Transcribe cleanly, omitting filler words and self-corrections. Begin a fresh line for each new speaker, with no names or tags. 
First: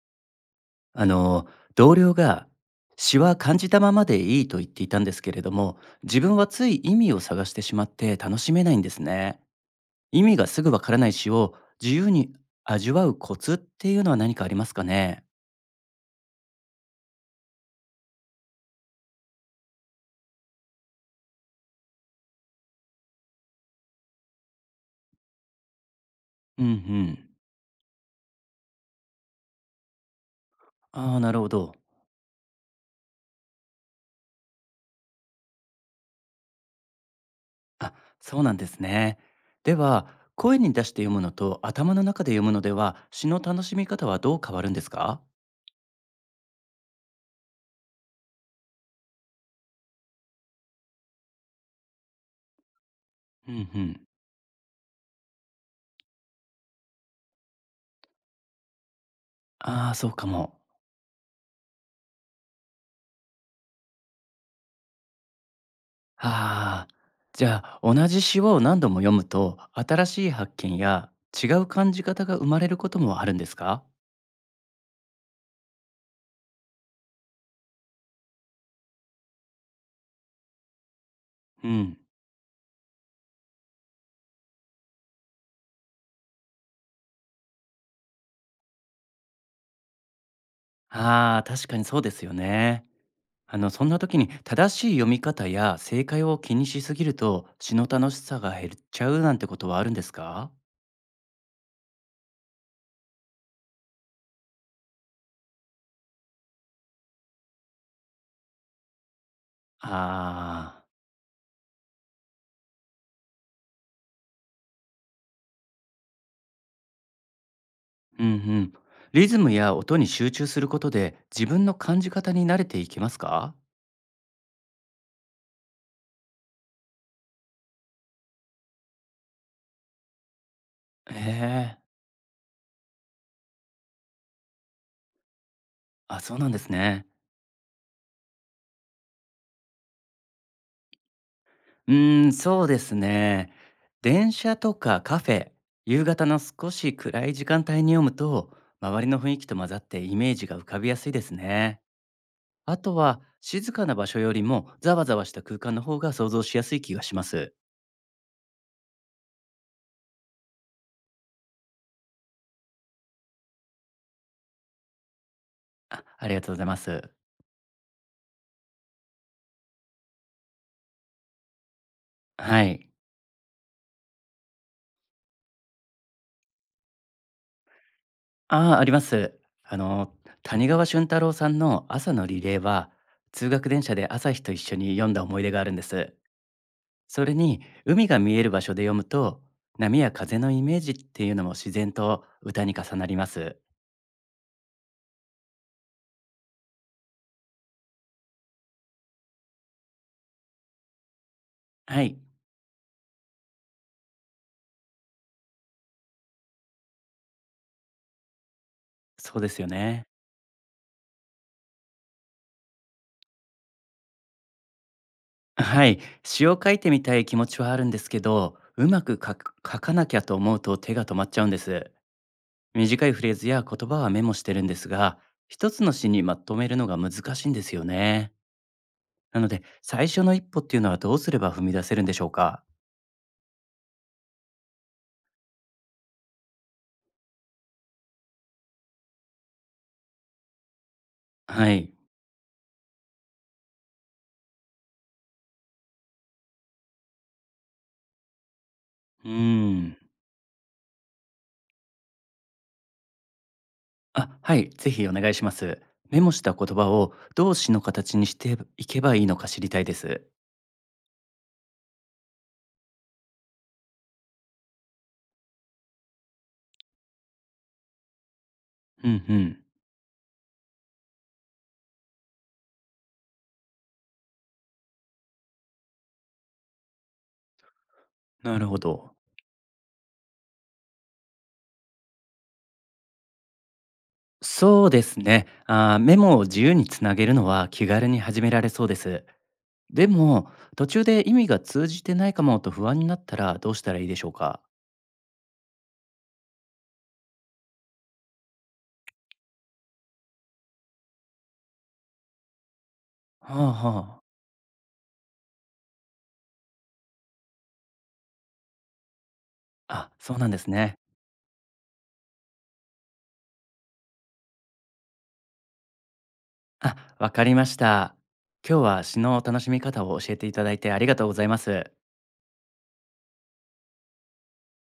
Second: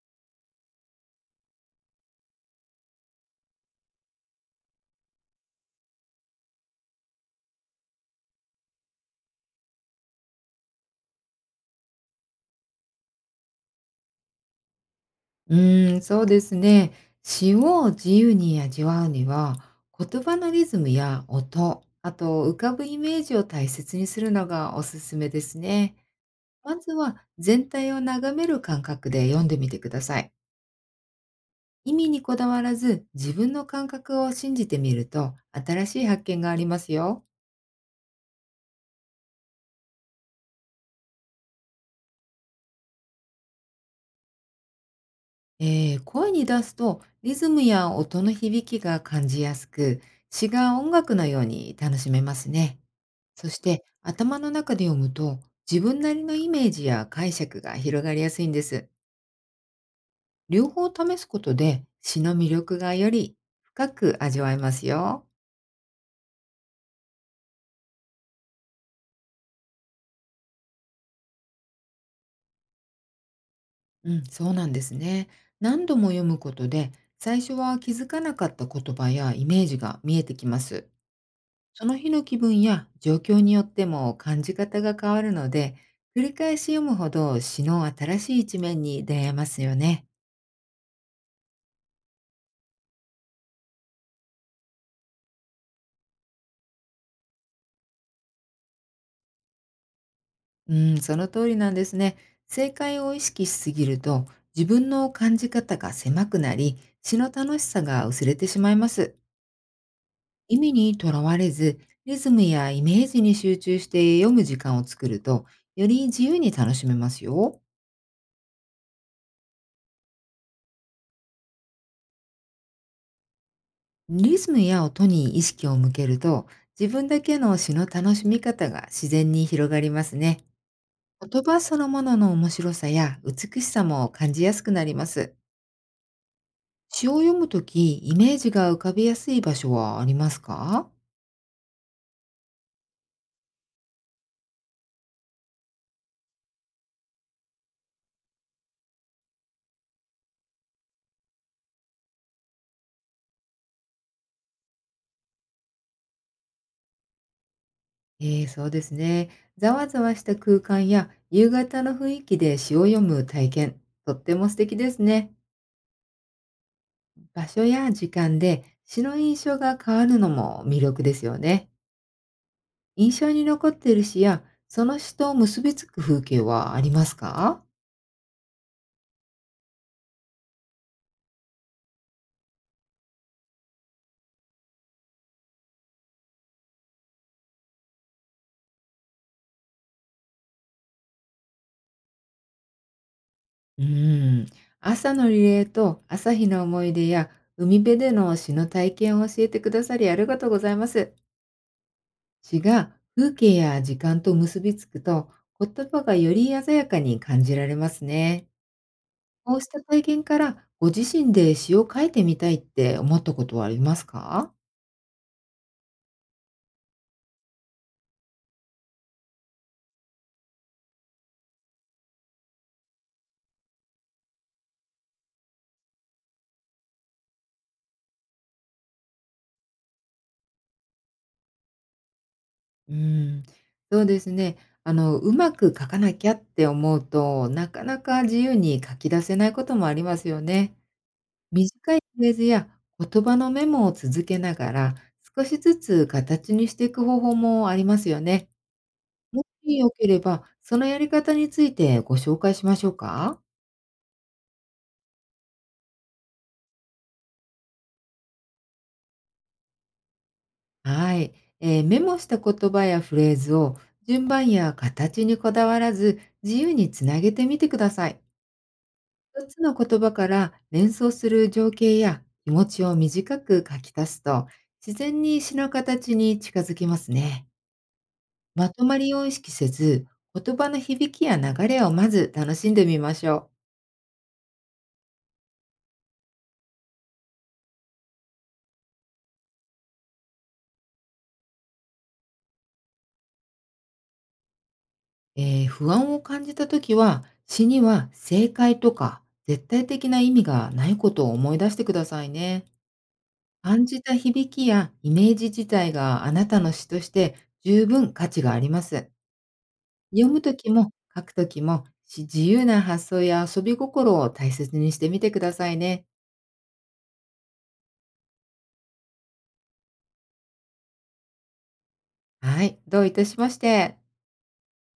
あの同僚が詩は感じたままでいいと言っていたんですけれども、自分はつい意味を探してしまって楽しめないんですね。意味がすぐわからない詩を自由に味わうコツっていうのは何かありますかね？
うーん、そうですね。詩を自由に味わうには、言葉のリズムや音、あと浮かぶイメージを大切にするのがおすすめですね。
うんう
まずは
ん。
全体を眺める感覚で読んでみてください。
ああー、なるほど。
意味にこだわらず、自分の感覚を信じてみると、新しい発見がありますよ。
あ、そうなんですね。では、声に出して読むのと頭の中で読むのでは詩の楽しみ方はどう変わるんですか？
声に出すと、リズムや音の響きが感じやすく、詩が音楽のように楽しめますね。そ
うん
し
う
て
ん。
頭の中で読むと、自分なりのイメージや解釈が広がりやすいんです。
ああー、そうかも。
両方試すことで、詩の魅力がより深く味わえますよ。
ああ、じゃあ同じ詩を何度も読むと新しい発見や違う感じ方が生まれることもあるんですか？
うん、そうなんですね。何度も読むことで、最初は気づかなかった言葉やイメージが見えてきます。
う
そ
ん。
の日の気分や状況によっても感じ方が変わるので、繰り返し読むほど詩の新しい一面に出会えますよね。
ああ、確かにそうですよね。そんな時に正しい読み方や正解を気にしすぎると詩の楽しさが減っちゃうなんてことはあるんですか？
うん、その通りなんですね。正解を意識しすぎると、自分の感じ方が狭くなり、詩の楽しさが薄れてしまいます。意味
あ
にとらわれず、リズムやイメージに集中して読む時間を作ると、より自由に楽しめますよ。
あ、うんうん。リズムや音に集中することで自分の感じ方に慣れていきますか？
リズムや音に意識を向けると、自分だけの詩の楽しみ方が自然に広がりますね。
へ
言葉そ
え。
のものの面白さや美しさも感じやすくなります。
あ、そうなんですね。
詩を読むとき、イメージが浮かびやすい場所はありますか？
うーん、そうですね。電車とかカフェ、夕方の少し暗い時間帯に読むと、周りの雰囲気と混ざってイメージが浮かびやすいですね。あとは、静かな場所よりもざわざわした空間の方が想像しやすい気がします。
ええ、そうですね。ざわざわした空間や夕方の雰囲気で詩を読む体験、とっても素敵ですね。
あ、ありがとうございます。
場所や時間で詩の印象が変わるのも魅力ですよね。
はい。
印象に残っている詩や、その詩と結びつく風景はありますか？
ああ、あります。あの、谷川俊太郎さんの朝のリレーは、通学電車で朝日と一緒に読んだ思い出があるんです。それに海が見える場所で読むと、波や風のイメージっていうのも自然と歌に重なります。
うーん。朝のリレーと朝日の思い出や、海辺での詩の体験を教えてくださりありがとうございます。
はい、
詩が風景や時間と結びつくと、言葉がより鮮やかに感じられますね。
そうで
こ
す
う
よ
した体
ね。
験から、ご自身で詩を書いてみたいって思ったことはありますか？
はい、詩を書いてみたい気持ちはあるんですけど、うまく書かなきゃと思うと手が止まっちゃうんです。短いフレーズや言葉はメモしてるんですが、一つの詩にまとめるのが難しいんですよね。なので、最初の一歩っていうのはどうすれば踏み出せるんでしょうか。
うん、そうですね。うまく書かなきゃって思うと、なかなか自由に書き出せないこともありますよね。
はい。
短いフレーズや言葉のメモを続けながら、少しずつ形にしていく方法もありますよね。
うー
もしよ
ん。
ければ、そのやり方についてご紹介しましょうか？
あ、はい、ぜひお願いします。メモした言葉を動詞の形にしていけばいいのか知りたいです。
はい。メモした言葉やフレーズを、順番や形にこだわらず、自由につなげてみてください。
うんう
一
ん、
つの言葉から連想する情景や気持ちを短く書き足すと、自然に詩の形に近づきますね。
なる
ま
ほ
とまり
ど。
を意識せず、言葉の響きや流れをまず楽しんでみましょう。
そうですね。メモを自由につなげるのは気軽に始められそうです。でも、途中で意味が通じてないかもと不安になったらどうしたらいいでしょうか？
不安を感じたときは、詩には正解とか絶対的な意味がないことを思い出してくださいね。
はあ
感
は
じた
あ。
響きやイメージ自体が、あなたの詩として十分価値があります。
あ、
読
そう
む
なん
と
です
きも
ね。
書くときもし自由な発想や遊び心を大切にしてみてくださいね。
あ、わかりました。今日は詩の楽しみ方を教えていただいてありがとうございます。
はい、どういたしまして。